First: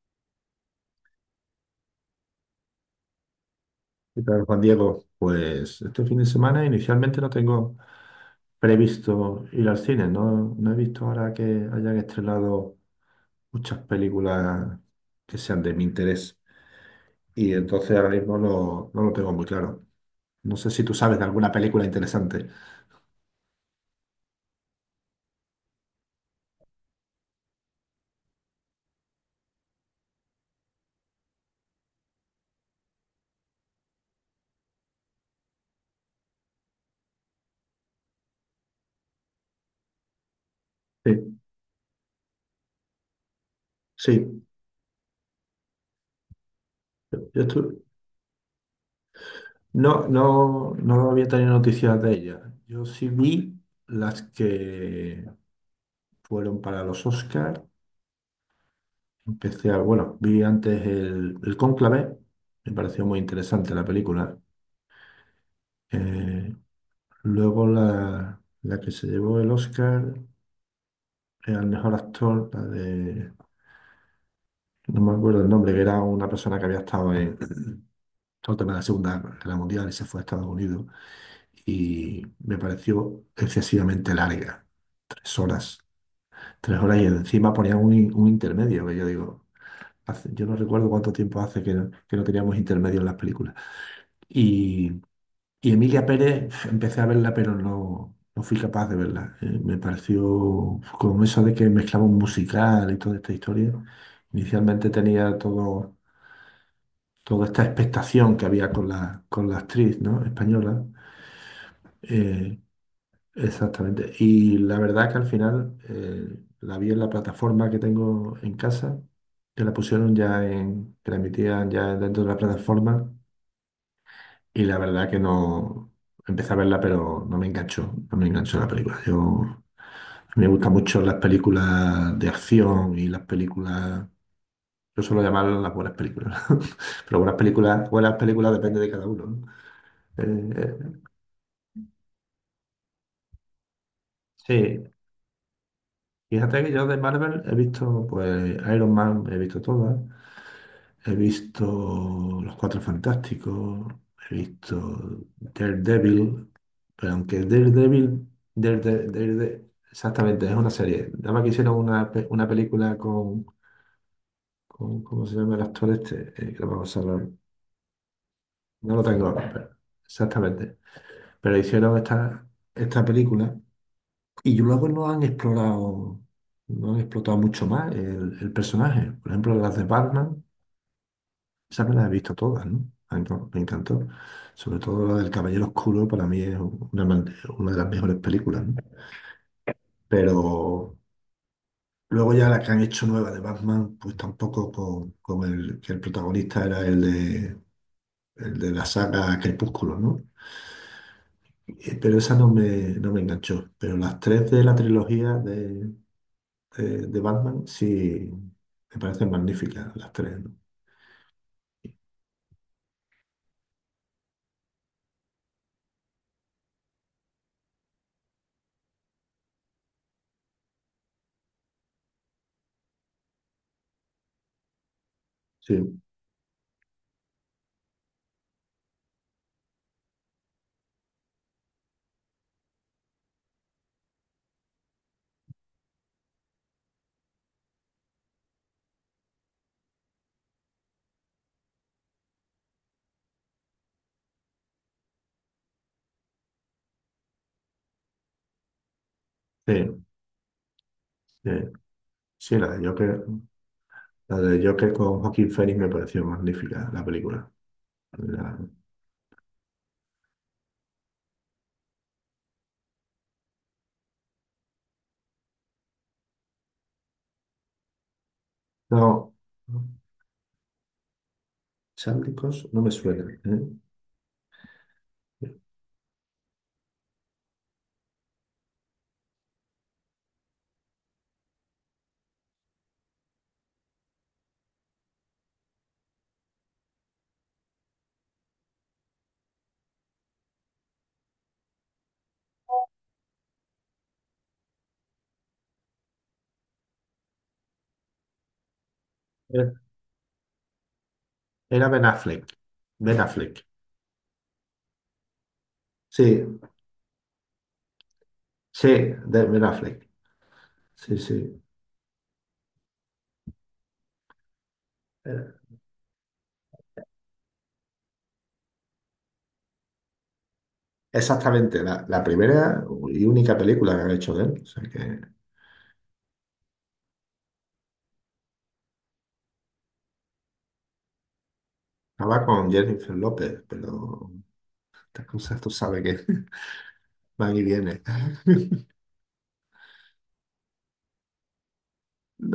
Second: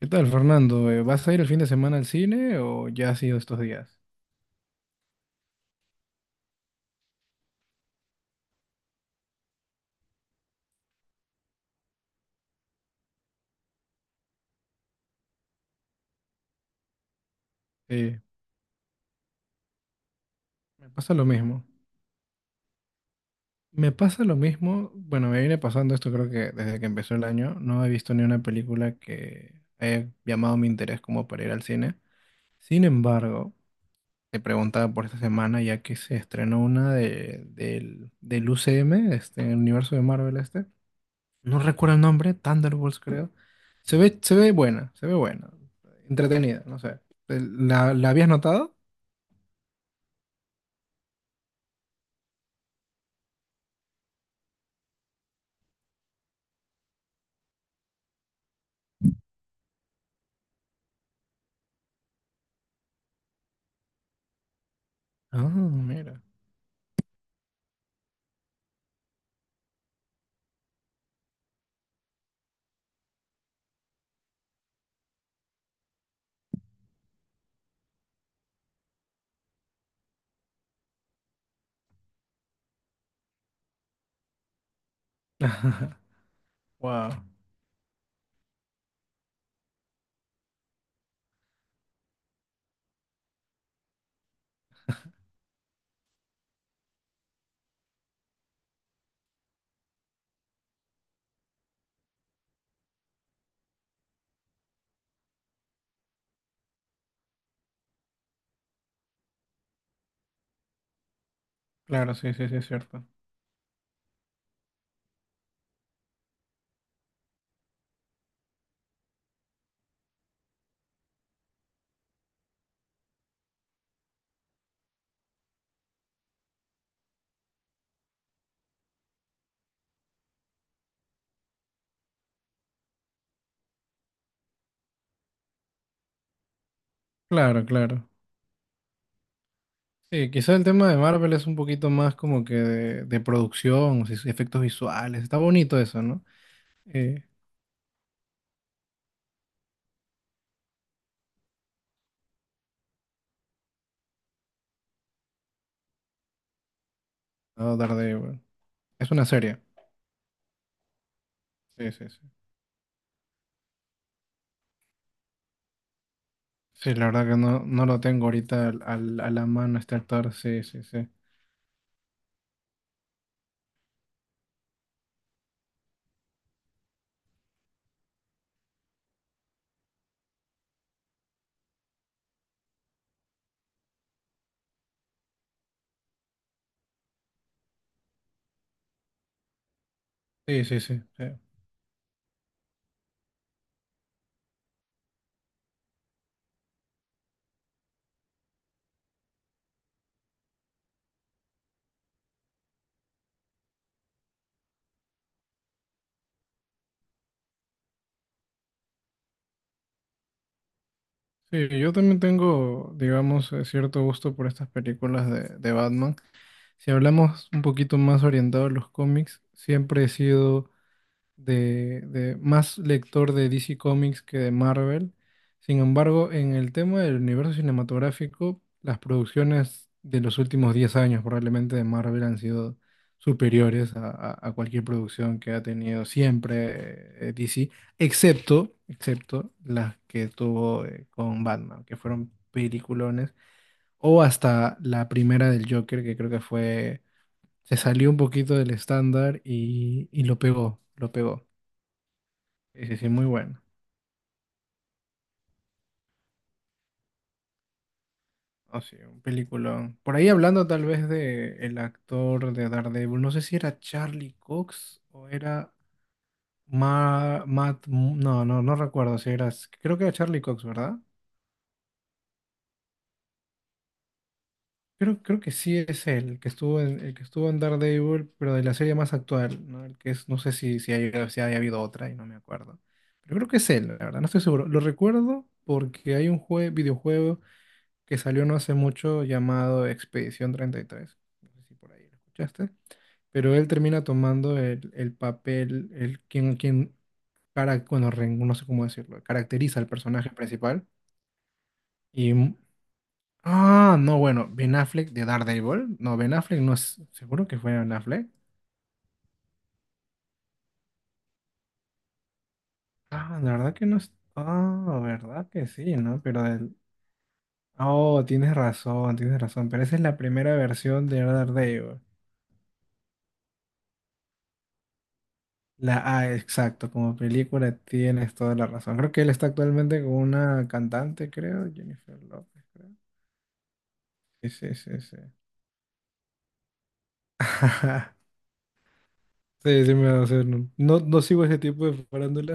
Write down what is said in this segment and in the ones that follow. ¿Qué tal, Fernando? ¿Vas a ir el fin de semana al cine o ya has ido estos días? ¿Qué tal, Juan Diego? Pues este fin de semana inicialmente no tengo previsto ir al cine, no, no he visto ahora que hayan estrenado muchas películas que sean de mi interés, y entonces ahora Sí, mismo no, no lo tengo muy claro. No sé si me tú pasa sabes de lo alguna mismo. película interesante. Me pasa lo mismo, bueno, me viene pasando esto creo que desde que empezó el año. No he visto ni una película que haya llamado mi interés como para ir al cine. Sin embargo, te preguntaba por esta semana ya que se estrenó del UCM, este, el universo de Marvel este. Sí, No recuerdo el nombre, Thunderbolts creo. Se ve, se sí. ve buena, se ve buena. Entretenida, no sé. Yo estuve, ¿La habías notado? no, no, no había tenido noticias de ella. Yo sí vi las que fueron para los Oscars. Empecé a, bueno, vi antes el Cónclave, me pareció muy interesante la película. Ah, mira. Eh, Luego la, la que se llevó el Oscar al mejor actor, la de, no me acuerdo el nombre, que era una persona que había estado en todo el tema de la Segunda Guerra Mundial y se fue a Estados Unidos. Y me pareció excesivamente larga, tres horas. Tres horas y Wow. encima ponían un intermedio, que yo digo, yo no recuerdo cuánto tiempo hace que no teníamos intermedio en las películas. Y, y Emilia Pérez, empecé a verla, pero no, no fui capaz de verla. Me pareció como eso de que mezclaba un musical y toda esta historia. Inicialmente tenía todo, toda esta expectación que había con la actriz, ¿no?, española. Claro, sí, sí, sí, Eh, es cierto. Exactamente. Y la verdad que al final la vi en la plataforma que tengo en casa, que la pusieron ya en, que la emitían ya dentro de la plataforma, y la verdad que no empecé a verla, pero no me enganchó, no me enganchó la película. Yo a mí me gustan mucho las películas de acción y las películas, yo suelo llamarlas las buenas películas, pero Claro, claro. buenas películas depende de cada uno, ¿no? Sí, Eh, quizá el tema de eh, Marvel es un poquito más como que de producción, o sí, efectos sí, visuales. Está bonito eso, ¿no? fíjate que yo de Eh, Marvel he visto pues Iron Man, he visto todas. He visto Los Cuatro Fantásticos, he visto Daredevil, pero aunque no, Daredevil, Daredevil. Es una serie. Exactamente, es una serie. Nada más que hicieron Sí, sí, una, sí. Una película con, ¿cómo se llama el actor este? Que lo Sí, vamos a la verdad hablar. que no, no lo tengo ahorita al, No lo al- tengo a la ahora, pero mano este actor. Sí, exactamente. sí, sí. Pero hicieron esta, esta película y luego no han explorado, no han explotado mucho más el personaje. Por ejemplo, las de Batman. Esa me las he visto todas, ¿no? A mí me encantó. Sobre todo la del Caballero Oscuro, para mí es una, una de las mejores películas, ¿no? Sí, sí, Pero sí. Sí, luego ya la que han hecho nueva de Batman, pues tampoco con, con el que el protagonista era el de la saga Crepúsculo, ¿no? Pero esa no me, no me enganchó. Pero las tres de la trilogía de Batman sí me parecen magníficas, las tres, ¿no? sí, yo también tengo, digamos, cierto gusto por estas películas de Batman. Si hablamos un poquito más orientado a los cómics, siempre he sido de más lector de DC Comics que de Marvel. Sin Sí, embargo, en el tema del universo cinematográfico, las producciones de los últimos 10 años probablemente de Marvel han sido superiores a cualquier producción que ha tenido siempre DC, excepto las que tuvo con Batman, que fueron peliculones, o hasta la primera del Joker, que creo que fue se salió un poquito del estándar sí, y lo pegó, lo pegó. sí, sí, la Sí, de sí, sí, Joker. muy bueno. La de Joker con Joaquín Phoenix me pareció magnífica la película. La- Oh, sí, un peliculón. Por ahí hablando tal vez de el actor de Daredevil, no sé si era Charlie Cox o era Matt, no recuerdo si no, era, creo que era Charlie Cox, ¿verdad? Sándicos no me suena, ¿eh? Creo que sí es él, el que estuvo en, el que estuvo en Daredevil, pero de la serie más actual, ¿no? El que es, no sé si haya habido otra y no me acuerdo. Pero creo que es él, la verdad, no estoy seguro. Lo recuerdo porque hay un videojuego que salió no hace mucho llamado Expedición 33. No sé si por ahí lo escuchaste. Pero él termina tomando el papel, quien para, bueno, no sé cómo decirlo, Era caracteriza al personaje principal. era Ben Y, Affleck. Ben Affleck. ah, no, bueno, Ben Affleck de Daredevil. No, Ben Sí, Affleck no es, seguro que fue Ben Affleck. sí, de Ben Affleck. Sí, sí. Ah, la verdad que no es, ah, verdad Era que sí, ¿no? Pero del, oh, tienes razón, pero esa es la primera versión de exactamente Daredevil. la, la primera y única película que han hecho de él. O sea que La A, exacto, como película tienes toda la razón. Creo que él está actualmente con una cantante, creo, Jennifer estaba López, con creo. Jennifer López, pero Sí, sí, sí, sí. estas cosas tú sabes que van y vienen. Sí, sí me va a hacer. No, no sigo ese tipo de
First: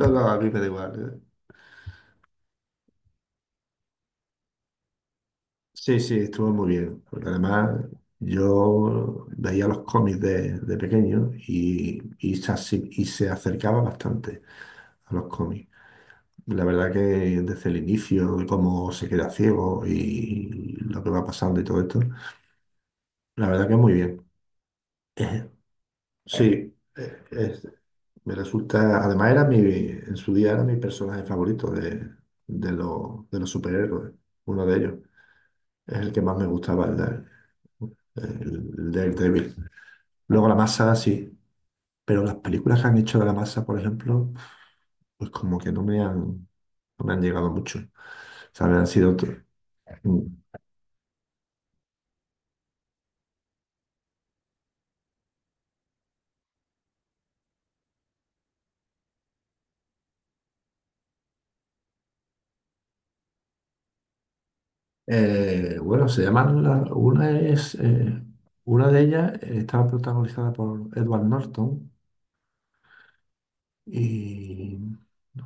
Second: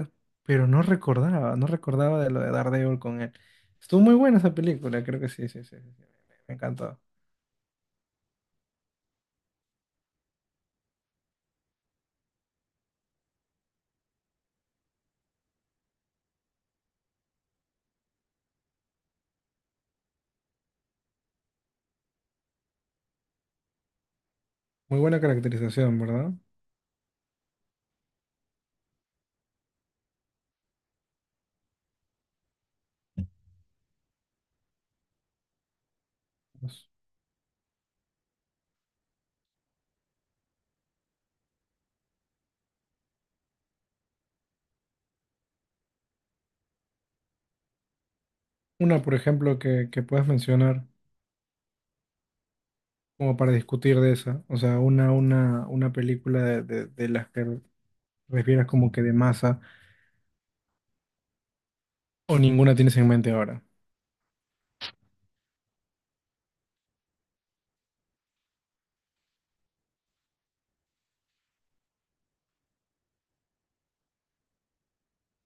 No, no, a mí me da pero no igual, ¿eh? recordaba, no recordaba de lo de Daredevil con él. Estuvo muy buena esa película, creo que sí, sí, sí, sí, Sí, sí. sí, estuvo Me muy encantó. bien. Porque además, yo veía los cómics de pequeño y, se, y se acercaba bastante a los cómics. La verdad que desde el inicio, de cómo se queda ciego y lo que va pasando y todo esto, la verdad que muy bien. Muy buena Eh, caracterización, ¿verdad? sí, me resulta, además era mi, en su día era mi personaje favorito de los superhéroes, uno de ellos. Es el que más me gustaba, Pues, el, de- el Daredevil. Luego la masa, sí. Pero las películas que han hecho de la masa, por ejemplo, pues como que no me han, no me han llegado mucho. O sea, me han una, sido por otro. ejemplo, que Mm. puedas mencionar como para discutir de esa. O sea, una película de las que refieras como que de masa o ninguna tienes en mente ahora. Bueno, se llaman una es una de ellas estaba protagonizada por Edward Norton y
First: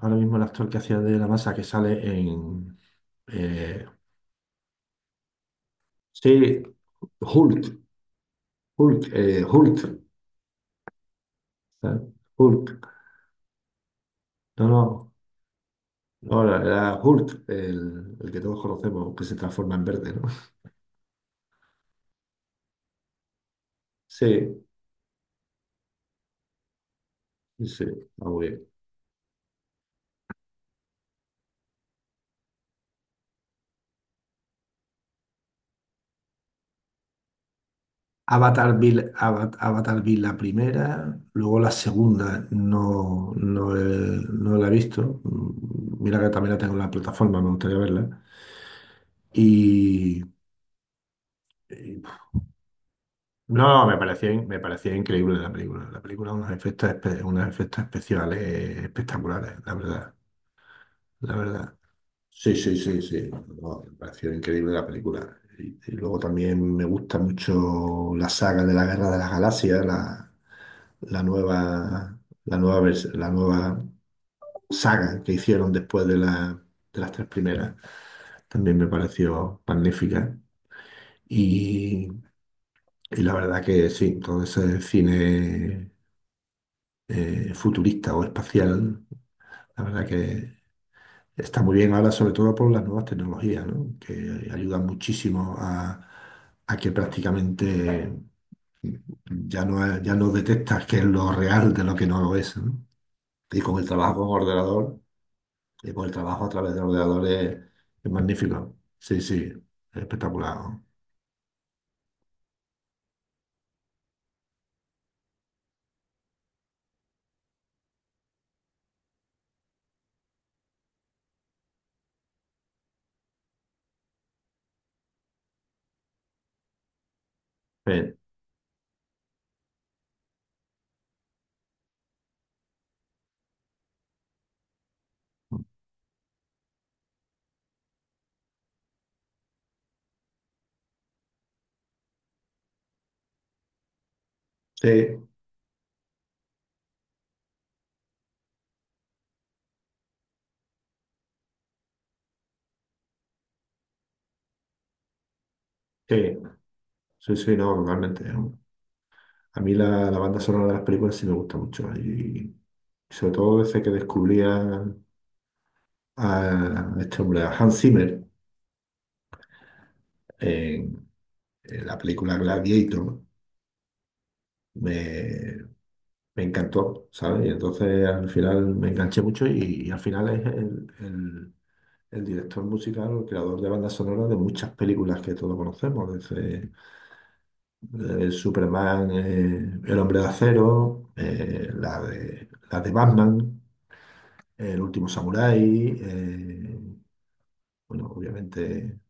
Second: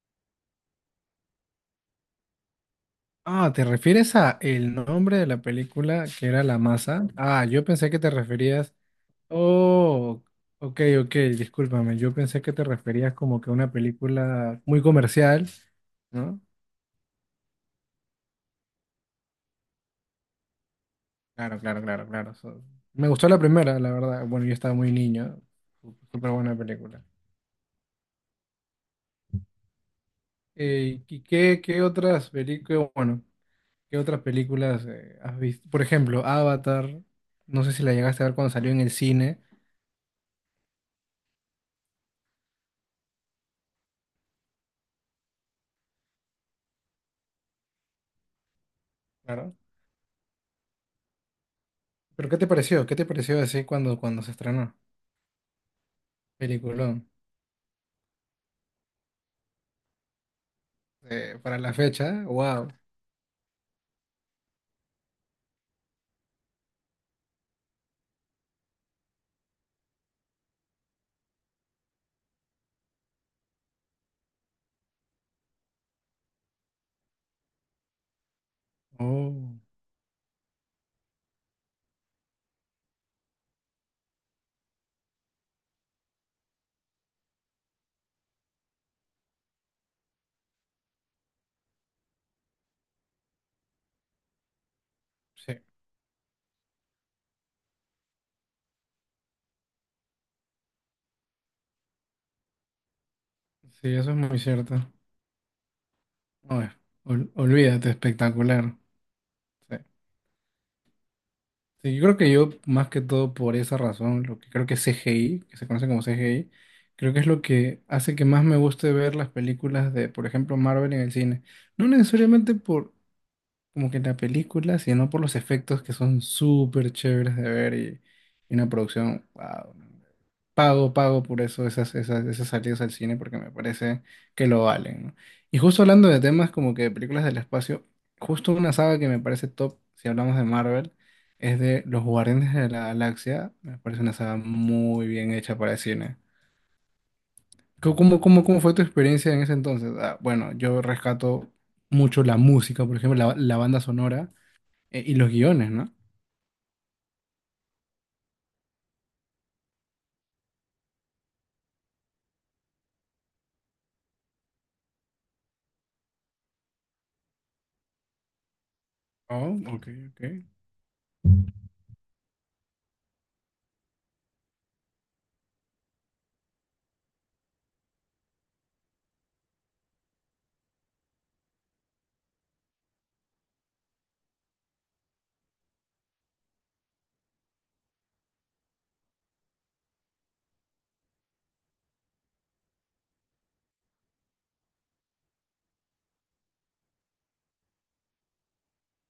ahora mismo el actor que hacía de la masa que sale en Ah, ¿te eh, refieres a el nombre de la película que era La sí, Masa? Ah, yo Hulk, pensé que te referías. Hulk, Hulk. Oh, ok, ok, discúlpame. ¿Sabes? Yo pensé que te Hulk, referías como que a una película no, muy no. comercial, No, ¿no? era era Hulk, el que todos conocemos, que se transforma en verde, ¿no? Claro, claro, claro, claro. Me gustó la primera, la verdad. Bueno, yo Sí, estaba muy niño. Súper buena película. sí, está muy bien. ¿y qué otras películas? Bueno. ¿Qué otras películas has visto? Por ejemplo, Avatar. No sé si la llegaste a ver cuando salió Avatar en vi, el cine. Avatar vi la primera, luego la segunda no, no, no la he visto. Mm, mira que también la tengo en la plataforma, me gustaría verla. Claro. Y, y, Pero ¿qué te pareció? ¿Qué te pareció así no, me cuando, cuando se parecía, me estrenó? parecía increíble la película. La película unos efectos, Peliculón. Unos efectos especiales espectaculares, la verdad, la Para la verdad. fecha, Sí, wow. sí, sí, sí. No, me pareció increíble la película. Y luego también me gusta mucho la saga de la Guerra de las Galaxias, la nueva, la nueva, la nueva saga que hicieron después de, de las tres primeras. También me Oh, pareció magnífica. Y, y la verdad que sí, todo ese cine futurista o espacial, la verdad que está muy bien ahora, sobre todo por las nuevas tecnologías, ¿no? Que ayudan muchísimo sí. A que prácticamente ya no, ya no detectas qué es lo real de lo que no lo es, ¿no? Y con el Sí, eso es trabajo muy con cierto. ordenador, y con el trabajo a A ver, través de ordenadores, olvídate, es espectacular. magnífico. Sí, sí, Sí. es espectacular, ¿no? Sí, yo creo que yo, más que todo por esa razón, lo que creo que es CGI, que se conoce como CGI, creo que es lo que hace que más me guste ver las películas de, por ejemplo, Marvel en el cine. No necesariamente por como que en la película, sino por los efectos que son súper chéveres de ver Sí, y una producción, wow, pago, pago por eso esas salidas al cine porque me parece que lo valen, ¿no? Y justo hablando de temas como que de películas del espacio, justo una saga que me parece top, si hablamos de Marvel, es de Los Guardianes de la Galaxia, me parece una saga muy sí, bien hecha para el cine. ¿Cómo fue tu experiencia en ese entonces? Ah, bueno, yo rescato mucho la música, por ejemplo, la banda sonora y los guiones, ¿no? sí, sí, sí, no, totalmente, ¿no? A mí la, la banda sonora de las películas sí me gusta mucho. Y sobre todo desde que descubría a este hombre, a Hans Zimmer, Oh, ok, ok. en, en la película Gladiator, me, me encantó, ¿sabes? Y entonces al final me enganché mucho y al final es el, el director musical o el creador de bandas sonoras de muchas películas que todos conocemos, desde Superman, El Hombre de Acero, la de Batman, El Último Samurái, bueno, obviamente.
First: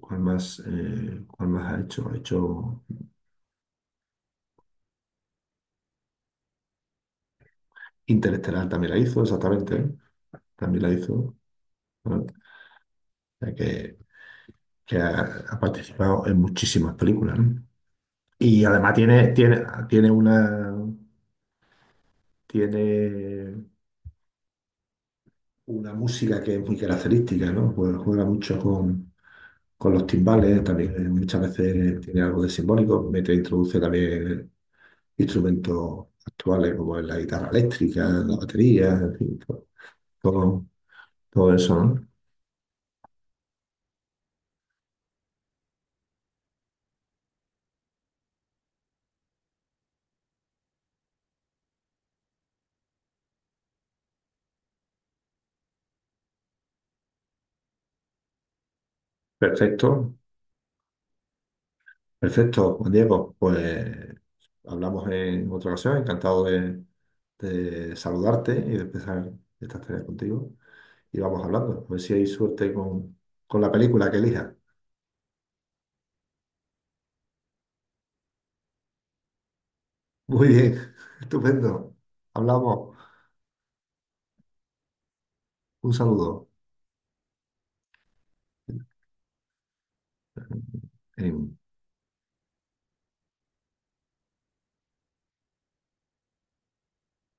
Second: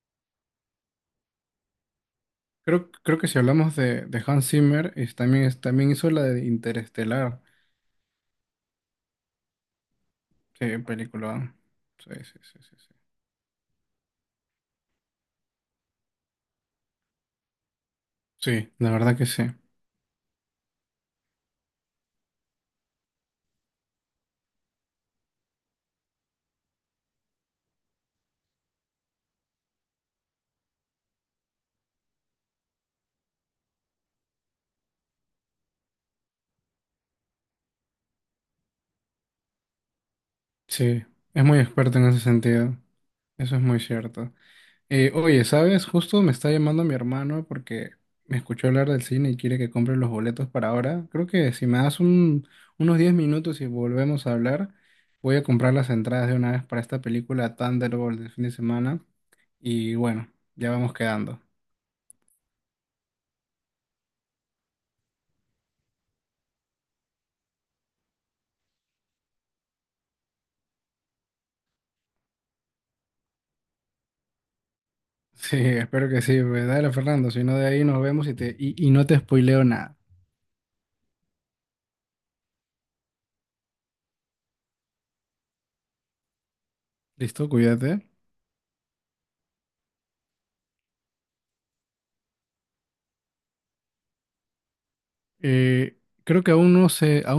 Cuál más ha hecho? Ha hecho Creo que si hablamos de Hans Zimmer, también hizo la de Interestelar. Interestelar, también la hizo, exactamente, ¿eh? Sí, También la hizo. película. Sí, ¿No? O sí, sí, sí, sí. sea que ha, ha participado en muchísimas películas, ¿no? Y Sí, la además verdad que tiene, sí. tiene, tiene una, tiene una música que es muy característica, ¿no? Pues juega mucho con los timbales, también muchas veces tiene algo de simbólico, mete, introduce también instrumentos actuales como la guitarra eléctrica, la batería, en fin, todo, todo Sí, es todo muy eso, experto en ¿no? ese sentido. Eso es muy cierto. Oye, ¿sabes? Justo me está llamando mi hermano porque me escuchó hablar del cine y quiere que compre los boletos para ahora. Creo que si me das unos 10 minutos y volvemos a hablar, voy a comprar las entradas de una vez para esta película Thunderbolt del fin de semana. Y Perfecto. bueno, ya vamos quedando. Perfecto, Juan Diego. Pues hablamos en otra ocasión. Encantado de saludarte y de empezar esta tareas contigo. Y vamos hablando. A ver si hay suerte con la película que elija. Sí, espero que sí, pues dale Fernando, si no de ahí nos vemos y, te, y no te spoileo nada. Muy bien, estupendo. Hablamos. Un saludo. Listo, cuídate. En- Eh, Creo que aún no sé,